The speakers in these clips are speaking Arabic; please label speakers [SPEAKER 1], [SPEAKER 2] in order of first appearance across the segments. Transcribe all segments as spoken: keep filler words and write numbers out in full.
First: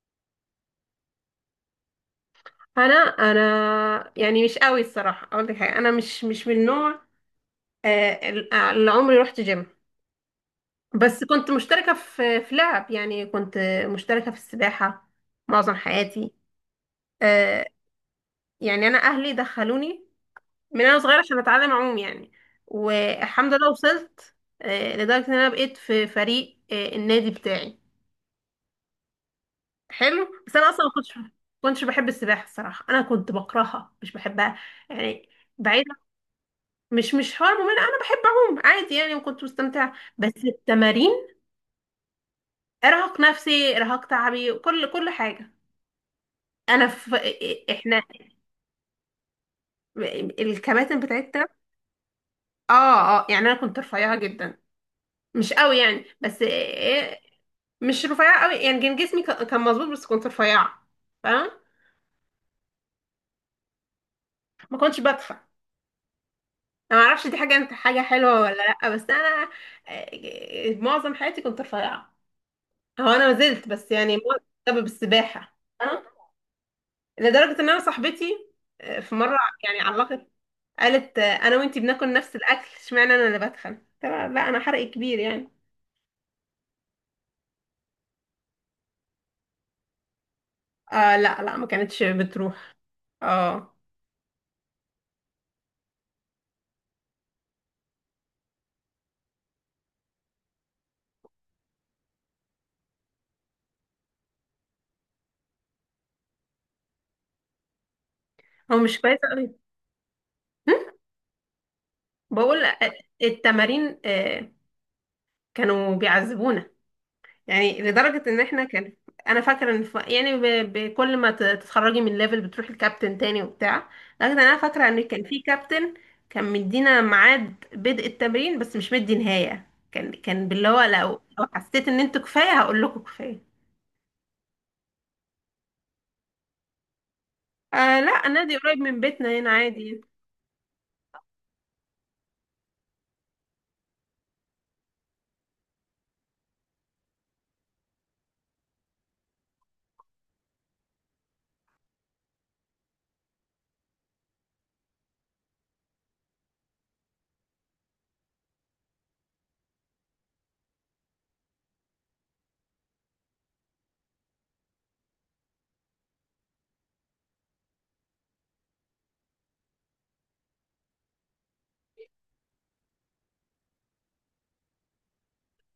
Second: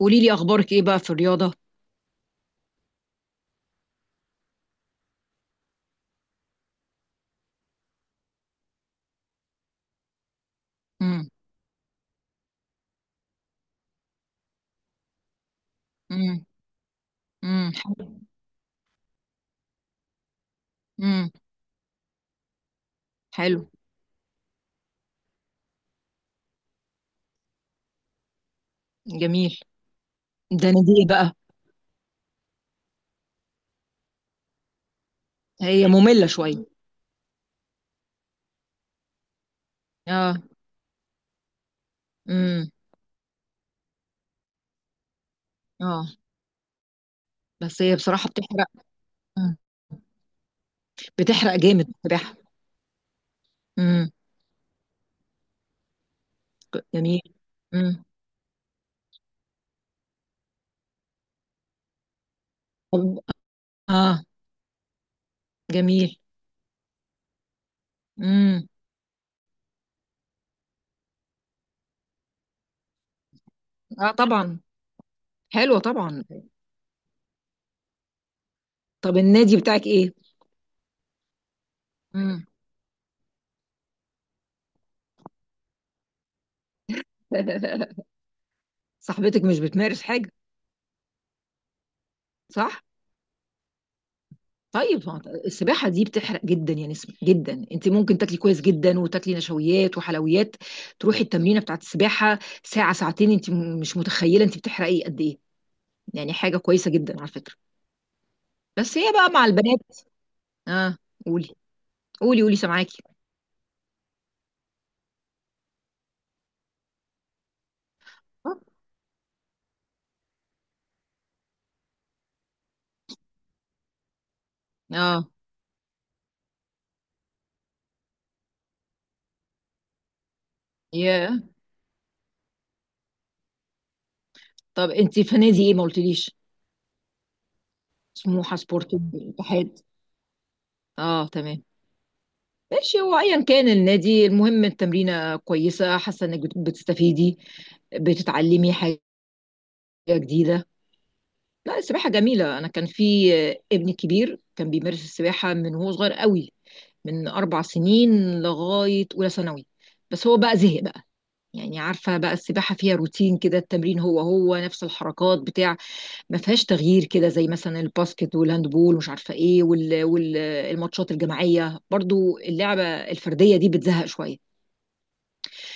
[SPEAKER 1] قولي لي اخبارك ايه بقى في الرياضه.
[SPEAKER 2] انا انا، يعني مش قوي الصراحه، اقول لك حاجه. انا مش مش من النوع آه، اللي عمري رحت جيم، بس
[SPEAKER 1] امم.
[SPEAKER 2] كنت مشتركه في في لعب، يعني كنت مشتركه في السباحه معظم حياتي.
[SPEAKER 1] امم.
[SPEAKER 2] آه،
[SPEAKER 1] امم، حلو.
[SPEAKER 2] يعني انا اهلي دخلوني من انا صغيره
[SPEAKER 1] امم،
[SPEAKER 2] عشان اتعلم اعوم، يعني والحمد
[SPEAKER 1] حلو.
[SPEAKER 2] لله وصلت. آه، لدرجه ان انا بقيت في فريق آه، النادي بتاعي.
[SPEAKER 1] جميل.
[SPEAKER 2] حلو، بس انا
[SPEAKER 1] ده
[SPEAKER 2] اصلا ما
[SPEAKER 1] نديل
[SPEAKER 2] كنتش
[SPEAKER 1] بقى.
[SPEAKER 2] كنتش بحب السباحه الصراحه، انا كنت بكرهها، مش بحبها يعني، بعيد.
[SPEAKER 1] هي ممله شويه.
[SPEAKER 2] مش مش حوار ممل، انا بحب اعوم عادي يعني، وكنت مستمتعه
[SPEAKER 1] اه.
[SPEAKER 2] بس التمارين
[SPEAKER 1] امم.
[SPEAKER 2] ارهاق نفسي، ارهاق تعبي، كل كل حاجه.
[SPEAKER 1] اه.
[SPEAKER 2] انا في
[SPEAKER 1] بس هي
[SPEAKER 2] احنا
[SPEAKER 1] بصراحه بتحرق. مم.
[SPEAKER 2] الكباتن بتاعتنا.
[SPEAKER 1] بتحرق جامد بصراحه.
[SPEAKER 2] اه، اه، يعني انا كنت
[SPEAKER 1] امم.
[SPEAKER 2] رفيعه جدا، مش قوي يعني، بس إيه،
[SPEAKER 1] جميل. امم.
[SPEAKER 2] مش رفيعه قوي يعني، كان جسمي ك- كان مظبوط بس كنت رفيعه، فاهم.
[SPEAKER 1] طب. اه.
[SPEAKER 2] ما كنتش بدفع.
[SPEAKER 1] جميل.
[SPEAKER 2] انا ما اعرفش دي حاجه انت حاجه حلوه ولا
[SPEAKER 1] امم.
[SPEAKER 2] لا، بس انا إيه، معظم حياتي كنت رفيعه. هو انا ما زلت، بس
[SPEAKER 1] اه
[SPEAKER 2] يعني
[SPEAKER 1] طبعا.
[SPEAKER 2] بسبب السباحه.
[SPEAKER 1] حلوه طبعا.
[SPEAKER 2] لدرجة ان انا صاحبتي آه، في
[SPEAKER 1] طب
[SPEAKER 2] مرة
[SPEAKER 1] النادي
[SPEAKER 2] يعني
[SPEAKER 1] بتاعك ايه؟
[SPEAKER 2] علقت، قالت آه، انا وانتي بناكل نفس
[SPEAKER 1] امم.
[SPEAKER 2] الاكل، اشمعنى انا اللي بتخن؟ قلت لها لا، انا حرق كبير يعني.
[SPEAKER 1] صاحبتك مش بتمارس حاجه؟
[SPEAKER 2] آه لا لا، ما كانتش بتروح.
[SPEAKER 1] صح.
[SPEAKER 2] اه،
[SPEAKER 1] طيب ما هو السباحة دي بتحرق جدا يا نسمة، جدا. انت ممكن تاكلي كويس جدا، وتاكلي نشويات وحلويات، تروحي التمرينة بتاعت السباحة ساعة ساعتين، انت م- مش متخيلة انت بتحرقي قد ايه. يعني حاجة كويسة جدا على فكرة.
[SPEAKER 2] هو
[SPEAKER 1] بس
[SPEAKER 2] مش
[SPEAKER 1] هي
[SPEAKER 2] كويس
[SPEAKER 1] بقى مع
[SPEAKER 2] قوي.
[SPEAKER 1] البنات. اه. قولي، قولي، قولي،
[SPEAKER 2] بقول آه،
[SPEAKER 1] سامعاكي.
[SPEAKER 2] التمارين آه، كانوا بيعذبونا. يعني لدرجة ان احنا كان انا فاكرة ان ف... يعني ب... بكل ما ت- تتخرجي من ليفل بتروحي الكابتن تاني وبتاع. لكن انا فاكرة ان كان
[SPEAKER 1] اه.
[SPEAKER 2] في كابتن كان مدينا ميعاد بدء التمرين، بس مش مدي نهاية، كان كان باللي هو، لو
[SPEAKER 1] يا،
[SPEAKER 2] لو حسيت ان انتوا كفاية هقول لكم كفاية.
[SPEAKER 1] طب انت في نادي ايه ما قلتليش؟
[SPEAKER 2] آه لا، النادي
[SPEAKER 1] سموحة،
[SPEAKER 2] قريب
[SPEAKER 1] سبورت،
[SPEAKER 2] من بيتنا هنا
[SPEAKER 1] اتحاد؟
[SPEAKER 2] عادي.
[SPEAKER 1] اه تمام. ماشي، هو ايا كان النادي المهم التمرينة كويسة، حاسة انك بت- بتستفيدي، بتتعلمي حاجة جديدة. لا السباحة جميلة، أنا كان في آه، ابني كبير كان بيمارس السباحة من وهو صغير قوي، من أربع سنين لغاية أولى ثانوي. بس هو بقى زهق بقى. يعني عارفة بقى، السباحة فيها روتين كده، التمرين هو هو نفس الحركات بتاع، ما فيهاش تغيير كده، زي مثلا الباسكت والهاندبول ومش عارفة إيه وال- والماتشات الجماعية، برضو اللعبة الفردية دي بتزهق شوية،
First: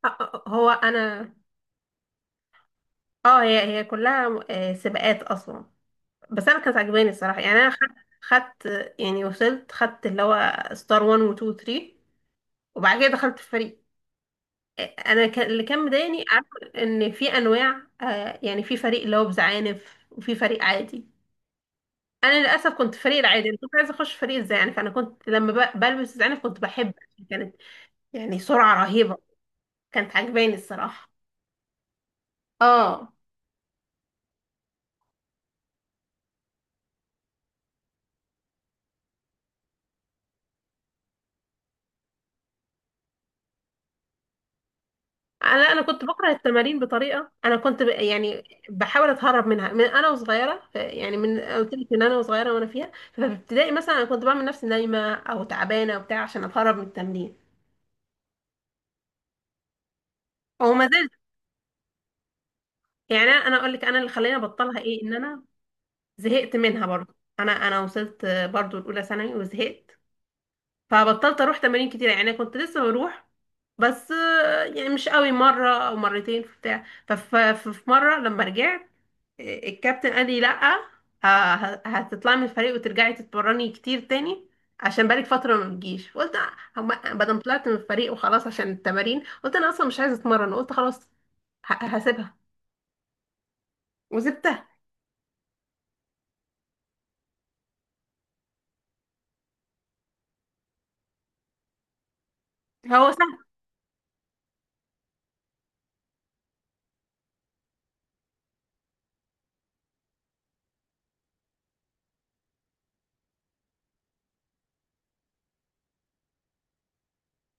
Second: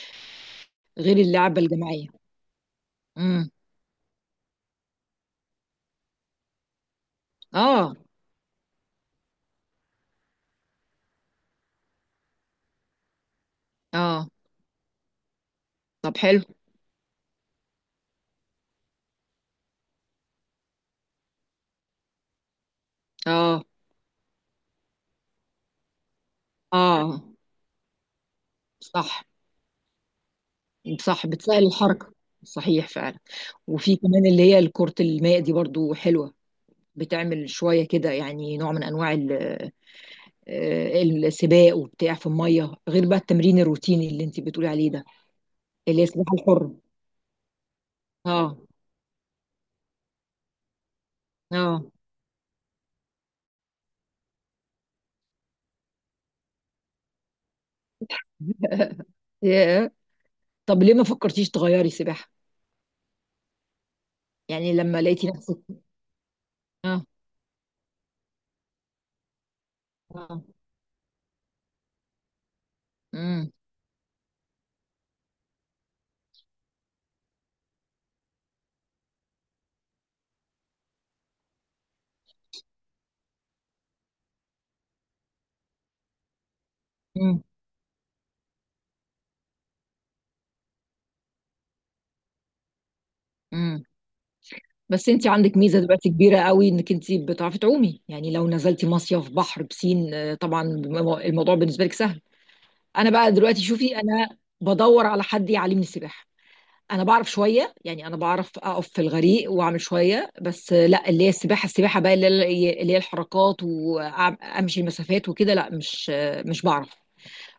[SPEAKER 2] آه، آه، آه، هو
[SPEAKER 1] غير
[SPEAKER 2] انا.
[SPEAKER 1] اللعبة الجماعية.
[SPEAKER 2] اه،
[SPEAKER 1] امم.
[SPEAKER 2] هي هي كلها آه سباقات اصلا، بس انا كانت عجباني الصراحة يعني. انا خدت
[SPEAKER 1] اه،
[SPEAKER 2] خدت يعني وصلت، خدت اللي هو ستار واحد و اتنين و تلاتة، وبعد كده دخلت في فريق.
[SPEAKER 1] اه.
[SPEAKER 2] انا كان اللي كان
[SPEAKER 1] طب
[SPEAKER 2] مضايقني
[SPEAKER 1] حلو.
[SPEAKER 2] عارف، ان في انواع، آه يعني في فريق اللي هو بزعانف وفي فريق عادي. انا للاسف كنت فريق العادي، انا
[SPEAKER 1] اه.
[SPEAKER 2] كنت عايزه اخش فريق الزعانف. انا كنت لما ب- بلبس الزعانف كنت بحب
[SPEAKER 1] اه
[SPEAKER 2] عشان كانت يعني سرعه رهيبه،
[SPEAKER 1] صح.
[SPEAKER 2] كانت عجباني الصراحه.
[SPEAKER 1] صح، بتسهل الحركة. صحيح
[SPEAKER 2] اه،
[SPEAKER 1] فعلا. وفي كمان اللي هي الكرة الماء دي برضو حلوة، بتعمل شوية كده، يعني نوع من أنواع ال- آه، السباق وبتاع في المية، غير بقى التمرين الروتيني اللي انت بتقولي عليه ده.
[SPEAKER 2] انا انا
[SPEAKER 1] اللي
[SPEAKER 2] كنت
[SPEAKER 1] هي
[SPEAKER 2] بكره
[SPEAKER 1] السباحة الحرة.
[SPEAKER 2] التمارين بطريقه، انا كنت ب... يعني
[SPEAKER 1] اه.
[SPEAKER 2] بحاول اتهرب منها من انا وصغيره، ف- يعني من قلت
[SPEAKER 1] اه.
[SPEAKER 2] لك من انا وصغيره، وانا فيها ففي ابتدائي مثلا انا كنت بعمل نفسي نايمه او تعبانه وبتاع عشان اتهرب من التمرين.
[SPEAKER 1] ياه.
[SPEAKER 2] هو
[SPEAKER 1] طب
[SPEAKER 2] ما
[SPEAKER 1] ليه ما
[SPEAKER 2] زال.
[SPEAKER 1] فكرتيش تغيري سباحة؟
[SPEAKER 2] يعني انا أنا اقول لك انا اللي خلاني
[SPEAKER 1] يعني
[SPEAKER 2] ابطلها ايه،
[SPEAKER 1] لما
[SPEAKER 2] ان
[SPEAKER 1] لقيتي
[SPEAKER 2] انا
[SPEAKER 1] نفسك.
[SPEAKER 2] زهقت منها
[SPEAKER 1] اه.
[SPEAKER 2] برضو. انا انا وصلت برضو الاولى ثانوي وزهقت،
[SPEAKER 1] اه.
[SPEAKER 2] فبطلت اروح تمارين كتير، يعني انا كنت لسه بروح
[SPEAKER 1] امم.
[SPEAKER 2] بس آه، يعني مش قوي، مره او مرتين في بتاع. ففي مره لما رجعت آه، الكابتن قال لي لا، آه، ه- هتطلعي من الفريق وترجعي تتمرني كتير تاني، عشان بقالك فتره ما بتجيش. قلت آه، هما- بدل ما
[SPEAKER 1] امم.
[SPEAKER 2] طلعت من الفريق وخلاص عشان التمارين، قلت انا اصلا مش عايزه اتمرن، قلت خلاص ه- هسيبها،
[SPEAKER 1] امم.
[SPEAKER 2] وسبتها.
[SPEAKER 1] بس انت عندك ميزه دلوقتي كبيره قوي، انك انت بتعرفي تعومي، يعني لو نزلتي مصيف بحر بسين، آه، طبعا الموضوع بالنسبه لك سهل. انا
[SPEAKER 2] هو
[SPEAKER 1] بقى دلوقتي، شوفي، انا بدور على حد يعلمني سباحه. انا بعرف شويه، يعني انا بعرف اقف في الغريق واعمل شويه، بس لا، اللي هي السباحه، السباحه بقى اللي هي اللي هي الحركات وامشي مسافات وكده، لا، مش مش بعرف.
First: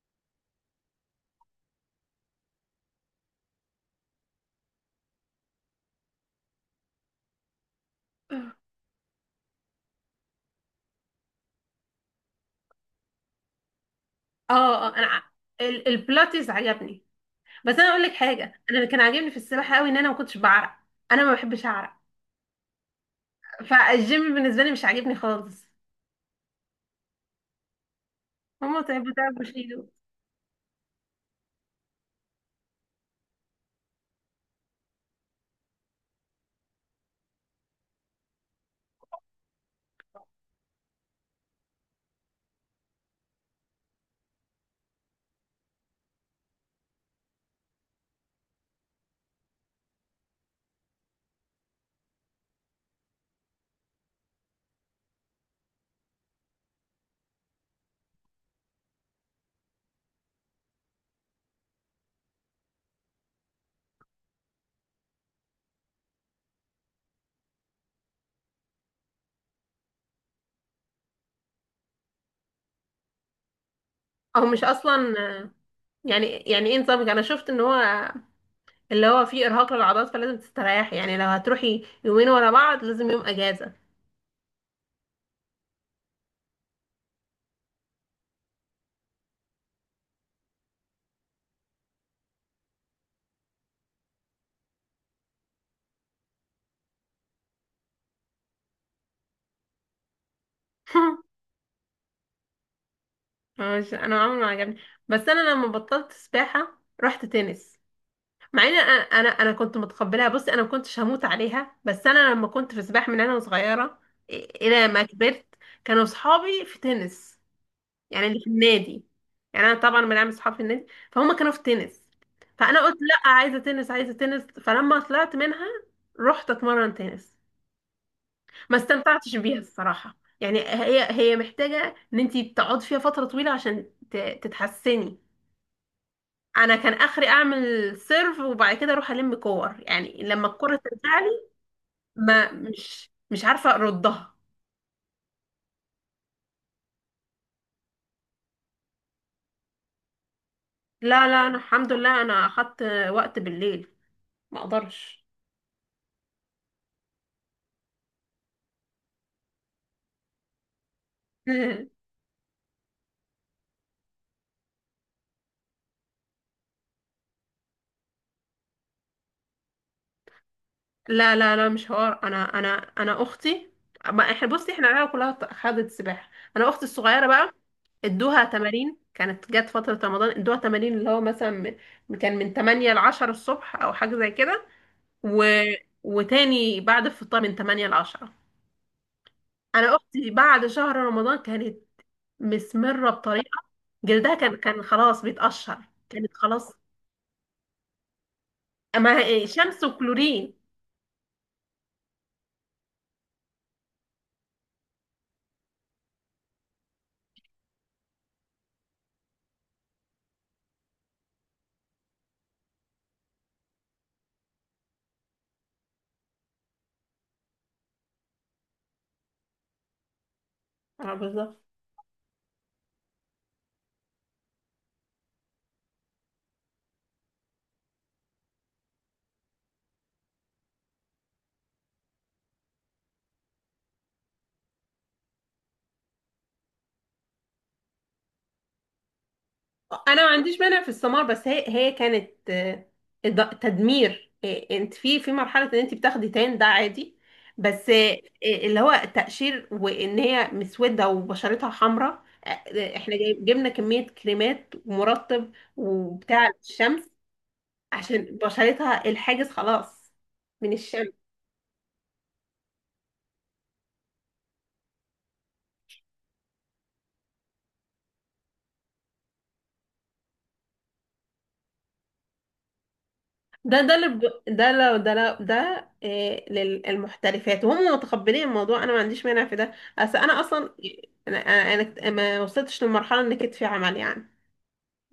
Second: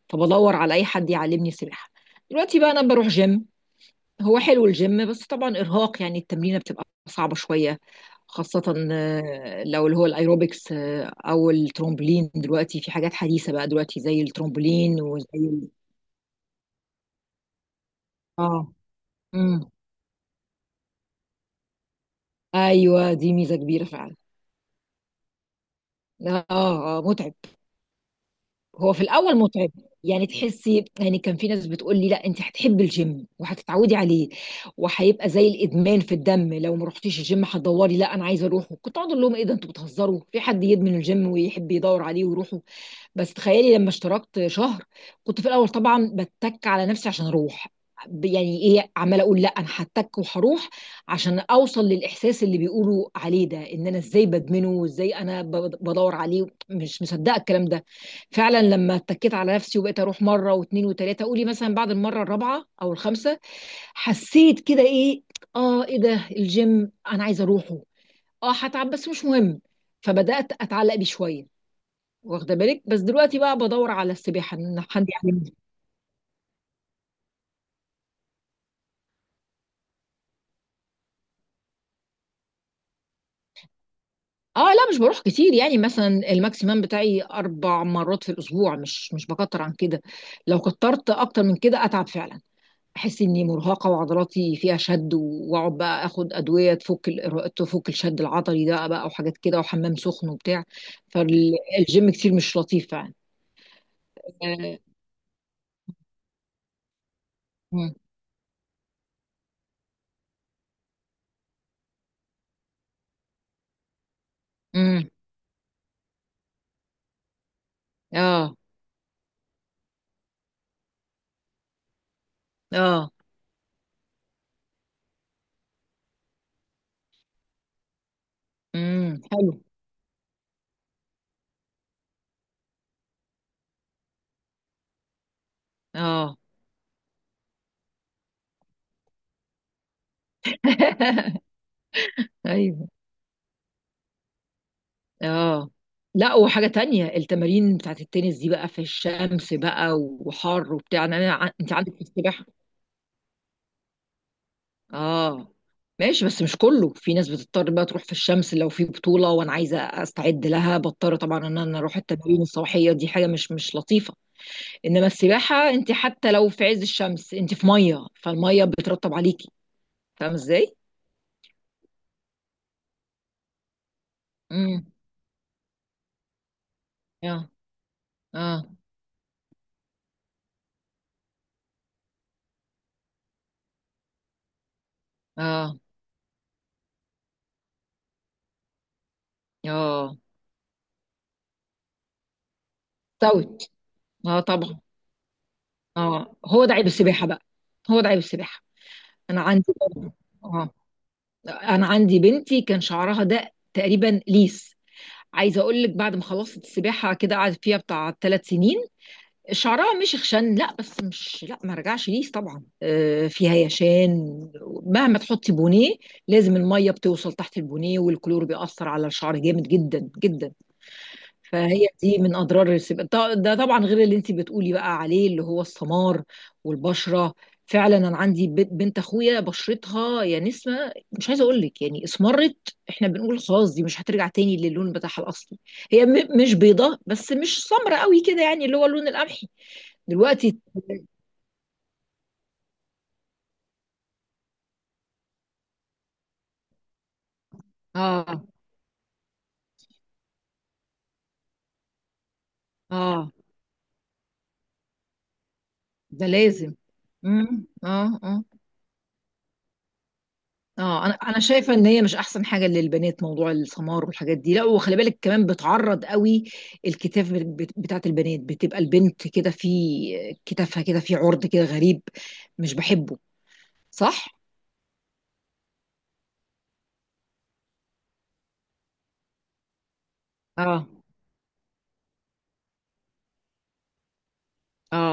[SPEAKER 1] فبدور على اي حد يعلمني سباحه. دلوقتي بقى انا بروح جيم، هو حلو الجيم، بس طبعا ارهاق، يعني التمرينه بتبقى صعبه شويه، خاصة آه، لو اللي هو الايروبكس آه، او الترومبولين، دلوقتي في حاجات حديثة بقى دلوقتي زي
[SPEAKER 2] اه، آه،
[SPEAKER 1] الترومبولين
[SPEAKER 2] انا ع-
[SPEAKER 1] وزي.
[SPEAKER 2] ال- البلاتيز عجبني. بس انا اقول لك حاجه،
[SPEAKER 1] اه.
[SPEAKER 2] انا اللي كان عاجبني في
[SPEAKER 1] امم.
[SPEAKER 2] السباحه قوي ان انا ما كنتش بعرق. انا ما بحبش اعرق،
[SPEAKER 1] ايوه دي ميزه كبيره فعلا.
[SPEAKER 2] فالجيم بالنسبه لي مش عاجبني خالص،
[SPEAKER 1] اه. آه، متعب.
[SPEAKER 2] هما
[SPEAKER 1] هو في
[SPEAKER 2] تعبوا
[SPEAKER 1] الاول
[SPEAKER 2] تعب
[SPEAKER 1] متعب،
[SPEAKER 2] وشيلوا.
[SPEAKER 1] يعني تحسي، يعني كان في ناس بتقول لي لا انت هتحبي الجيم وهتتعودي عليه وهيبقى زي الادمان في الدم، لو ما رحتيش الجيم هتدوري لا انا عايزه اروح. كنت اقعد اقول لهم ايه ده، انتوا بتهزروا، في حد يدمن الجيم ويحب يدور عليه ويروح؟ بس تخيلي لما اشتركت شهر، كنت في الاول طبعا بتك على نفسي عشان اروح، ب- يعني ايه عماله اقول لا انا هتك وهروح، عشان اوصل للاحساس اللي بيقولوا عليه ده، ان انا ازاي بدمنه وازاي انا ب- بدور عليه، مش مصدقه الكلام ده. فعلا لما اتكيت على نفسي وبقيت اروح مره واثنين وثلاثه، قولي مثلا بعد المره الرابعه او الخامسه، حسيت كده ايه، اه ايه ده الجيم، انا عايزه اروحه، اه هتعب بس مش مهم. فبدات اتعلق بيه شويه، واخده بالك. بس دلوقتي بقى بدور على
[SPEAKER 2] او
[SPEAKER 1] السباحه
[SPEAKER 2] مش
[SPEAKER 1] ان حد
[SPEAKER 2] اصلا،
[SPEAKER 1] يعلمني.
[SPEAKER 2] يعني يعني ايه نظامك؟ انا شفت ان هو اللي هو فيه ارهاق للعضلات فلازم تستريحي، يعني لو هتروحي يومين ورا بعض لازم يوم اجازه.
[SPEAKER 1] اه لا مش بروح كتير، يعني مثلا الماكسيمم بتاعي اربع مرات في الاسبوع، مش مش بكتر عن كده. لو كترت اكتر من كده اتعب فعلا، احس اني مرهقه وعضلاتي فيها شد، واقعد بقى اخد ادويه تفك ال- تفك الشد العضلي ده بقى، وحاجات كده وحمام سخن وبتاع. فالجيم كتير مش لطيف فعلا.
[SPEAKER 2] مش، انا عمري ما عجبني،
[SPEAKER 1] آه،
[SPEAKER 2] بس انا لما بطلت سباحه رحت تنس.
[SPEAKER 1] امم.
[SPEAKER 2] مع ان انا انا أنا كنت متقبلها، بصي انا ما كنتش هموت عليها، بس انا لما كنت في سباحه من انا صغيره إ- الى ما
[SPEAKER 1] امم.
[SPEAKER 2] كبرت كانوا صحابي في تنس، يعني اللي في
[SPEAKER 1] اه.
[SPEAKER 2] النادي. يعني انا طبعا من عامل صحاب في النادي، فهم كانوا في تنس، فانا قلت
[SPEAKER 1] اه.
[SPEAKER 2] لا، عايزه تنس عايزه تنس، فلما طلعت منها رحت اتمرن تنس. ما
[SPEAKER 1] امم،
[SPEAKER 2] استمتعتش
[SPEAKER 1] حلو.
[SPEAKER 2] بيها الصراحه، يعني هي هي محتاجه ان انت تقعد فيها فتره طويله عشان ت- تتحسني.
[SPEAKER 1] اه.
[SPEAKER 2] انا كان اخري اعمل سيرف، وبعد كده اروح الم كور، يعني لما الكرة ترجع لي ما
[SPEAKER 1] ايوه.
[SPEAKER 2] مش مش عارفة اردها.
[SPEAKER 1] اه. لا وحاجة تانية، التمارين بتاعت التنس دي بقى في الشمس بقى وحر وبتاع،
[SPEAKER 2] لا
[SPEAKER 1] انا أنا
[SPEAKER 2] لا،
[SPEAKER 1] ع-
[SPEAKER 2] انا
[SPEAKER 1] انت
[SPEAKER 2] الحمد
[SPEAKER 1] عندك في
[SPEAKER 2] لله انا
[SPEAKER 1] السباحة.
[SPEAKER 2] اخدت وقت بالليل، ما اقدرش.
[SPEAKER 1] اه. ماشي، بس مش كله، في ناس بتضطر بقى تروح في الشمس، لو في بطولة وانا عايزة استعد لها بضطر طبعا ان انا اروح التمارين الصباحية دي، حاجة مش مش لطيفة. انما السباحة انت حتى لو في عز الشمس انت في مية، فالمية بترطب عليكي، فاهمة ازاي؟
[SPEAKER 2] لا لا لا، مش حوار. انا انا انا اختي، ما احنا بصي، احنا
[SPEAKER 1] امم.
[SPEAKER 2] العيله كلها خدت سباحة. انا اختي الصغيرة
[SPEAKER 1] اه.
[SPEAKER 2] بقى ادوها
[SPEAKER 1] اه.
[SPEAKER 2] تمارين، كانت جت فترة رمضان ادوها تمارين اللي هو مثلا من- كان من تمانية ل عشرة الصبح او حاجة زي كده، و...
[SPEAKER 1] اه.
[SPEAKER 2] وتاني بعد الفطار من تمانية ل عشرة. انا
[SPEAKER 1] اه.
[SPEAKER 2] اختي بعد شهر رمضان كانت مسمره
[SPEAKER 1] استوت.
[SPEAKER 2] بطريقه، جلدها
[SPEAKER 1] اه
[SPEAKER 2] كان
[SPEAKER 1] طبعا.
[SPEAKER 2] كان خلاص بيتقشر، كانت
[SPEAKER 1] اه هو
[SPEAKER 2] خلاص،
[SPEAKER 1] ده عيب السباحة بقى. هو ده عيب السباحة.
[SPEAKER 2] ما
[SPEAKER 1] انا
[SPEAKER 2] هي-
[SPEAKER 1] عندي
[SPEAKER 2] شمس
[SPEAKER 1] برضه.
[SPEAKER 2] وكلورين.
[SPEAKER 1] اه. انا عندي بنتي كان شعرها ده تقريبا ليس، عايزة اقول لك بعد ما خلصت السباحة كده قعدت فيها بتاع ثلاث سنين، شعرها مش خشن، لا، بس مش، لا ما رجعش ليس طبعا، آه، في هيشان، مهما تحطي بونيه لازم المية بتوصل تحت البونيه، والكلور بيأثر على الشعر جامد جدا جدا.
[SPEAKER 2] اه بالظبط.
[SPEAKER 1] فهي دي من اضرار السباحه، ط- ده طبعا غير اللي انت بتقولي بقى عليه اللي هو السمار والبشره. فعلا انا عندي بنت، بنت اخويا، بشرتها يا نسمه مش عايزه اقول لك، يعني اسمرت احنا بنقول خلاص دي مش هترجع تاني للون بتاعها الاصلي. هي م مش بيضه، بس مش سمرة قوي كده، يعني اللي هو اللون القمحي
[SPEAKER 2] انا ما
[SPEAKER 1] دلوقتي.
[SPEAKER 2] عنديش مانع في السمار، بس هي هي كانت آه، إض- تدمير. آه، انت في في مرحله ان انت بتاخدي تان ده عادي، بس آه،
[SPEAKER 1] اه.
[SPEAKER 2] اللي هو تقشير، وان هي مسوده وبشرتها حمراء. آه، آه، احنا
[SPEAKER 1] اه.
[SPEAKER 2] جايب- جبنا كميه كريمات ومرطب
[SPEAKER 1] ده
[SPEAKER 2] وبتاع
[SPEAKER 1] لازم.
[SPEAKER 2] الشمس
[SPEAKER 1] امم، اه،
[SPEAKER 2] عشان
[SPEAKER 1] اه.
[SPEAKER 2] بشرتها الحاجز خلاص من
[SPEAKER 1] اه انا
[SPEAKER 2] الشمس.
[SPEAKER 1] انا شايفه ان هي مش احسن حاجه للبنات موضوع السمار والحاجات دي، لا، وخلي بالك كمان بتعرض قوي الكتاف بت- بتاعت البنات، بتبقى البنت كده في كتافها كده في عرض كده غريب، مش بحبه.
[SPEAKER 2] ده ده اللي
[SPEAKER 1] صح.
[SPEAKER 2] ب- ده، لو ده لو ده إيه للمحترفات وهم متقبلين الموضوع، انا ما عنديش مانع في ده، بس انا اصلا
[SPEAKER 1] اه.
[SPEAKER 2] انا انا أنا ما وصلتش للمرحله ان كتفي عمل يعني،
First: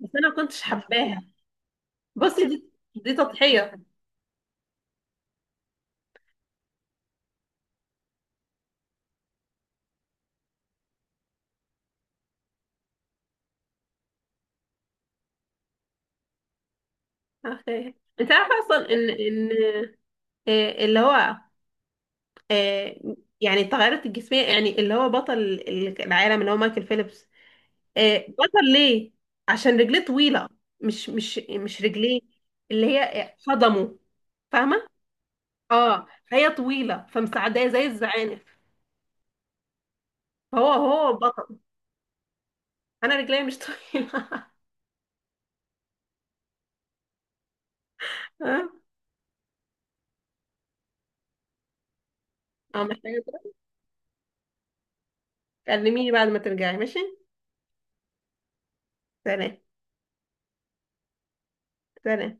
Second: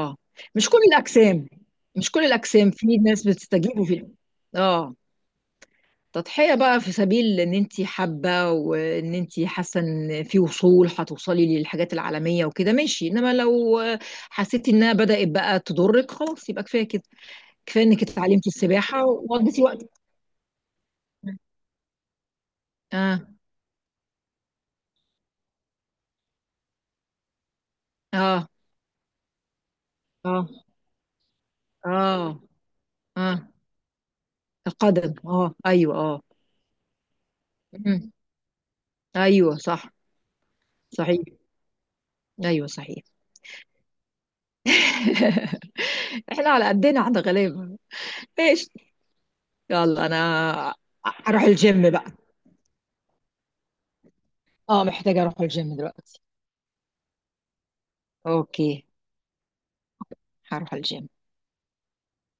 [SPEAKER 2] بس انا ما كنتش
[SPEAKER 1] مش كل
[SPEAKER 2] حباها.
[SPEAKER 1] الاجسام مش كل
[SPEAKER 2] بصي دي
[SPEAKER 1] الاجسام في
[SPEAKER 2] دي
[SPEAKER 1] ناس بتستجيب
[SPEAKER 2] تضحيه.
[SPEAKER 1] وفي. اه. تضحية بقى، في سبيل ان انتي حابة وان انتي حاسة ان في وصول هتوصلي للحاجات العالمية وكده، ماشي، انما لو حسيتي انها بدأت بقى تضرك خلاص يبقى كفاية كده. كفاية
[SPEAKER 2] أوكي.
[SPEAKER 1] انك
[SPEAKER 2] انت
[SPEAKER 1] اتعلمتي
[SPEAKER 2] عارفه اصلا
[SPEAKER 1] السباحة
[SPEAKER 2] ان ان
[SPEAKER 1] وقضيتي وقتك.
[SPEAKER 2] إيه اللي هو إيه،
[SPEAKER 1] اه.
[SPEAKER 2] يعني التغيرات الجسميه، يعني اللي هو بطل العالم اللي هو مايكل فيليبس آه،
[SPEAKER 1] اه.
[SPEAKER 2] بطل ليه؟ عشان رجليه
[SPEAKER 1] اه.
[SPEAKER 2] طويلة، مش مش مش رجليه،
[SPEAKER 1] اه.
[SPEAKER 2] اللي
[SPEAKER 1] اه.
[SPEAKER 2] هي قدمه، فاهمة.
[SPEAKER 1] القدم، اه ايوه
[SPEAKER 2] اه،
[SPEAKER 1] اه.
[SPEAKER 2] هي طويلة فمساعداه زي
[SPEAKER 1] مم.
[SPEAKER 2] الزعانف،
[SPEAKER 1] ايوه صح.
[SPEAKER 2] فهو هو
[SPEAKER 1] صحيح،
[SPEAKER 2] بطل.
[SPEAKER 1] ايوه صحيح.
[SPEAKER 2] انا رجلي مش طويلة.
[SPEAKER 1] احنا على قدنا احنا غلابة.
[SPEAKER 2] اه،
[SPEAKER 1] ايش؟ يلا انا اروح الجيم بقى.
[SPEAKER 2] آه، محتاجة تروح؟
[SPEAKER 1] اه محتاجة اروح الجيم
[SPEAKER 2] كلميني
[SPEAKER 1] دلوقتي.
[SPEAKER 2] بعد ما ترجعي، ماشي.
[SPEAKER 1] اوكي.
[SPEAKER 2] سلام
[SPEAKER 1] هروح الجيم.
[SPEAKER 2] سلام.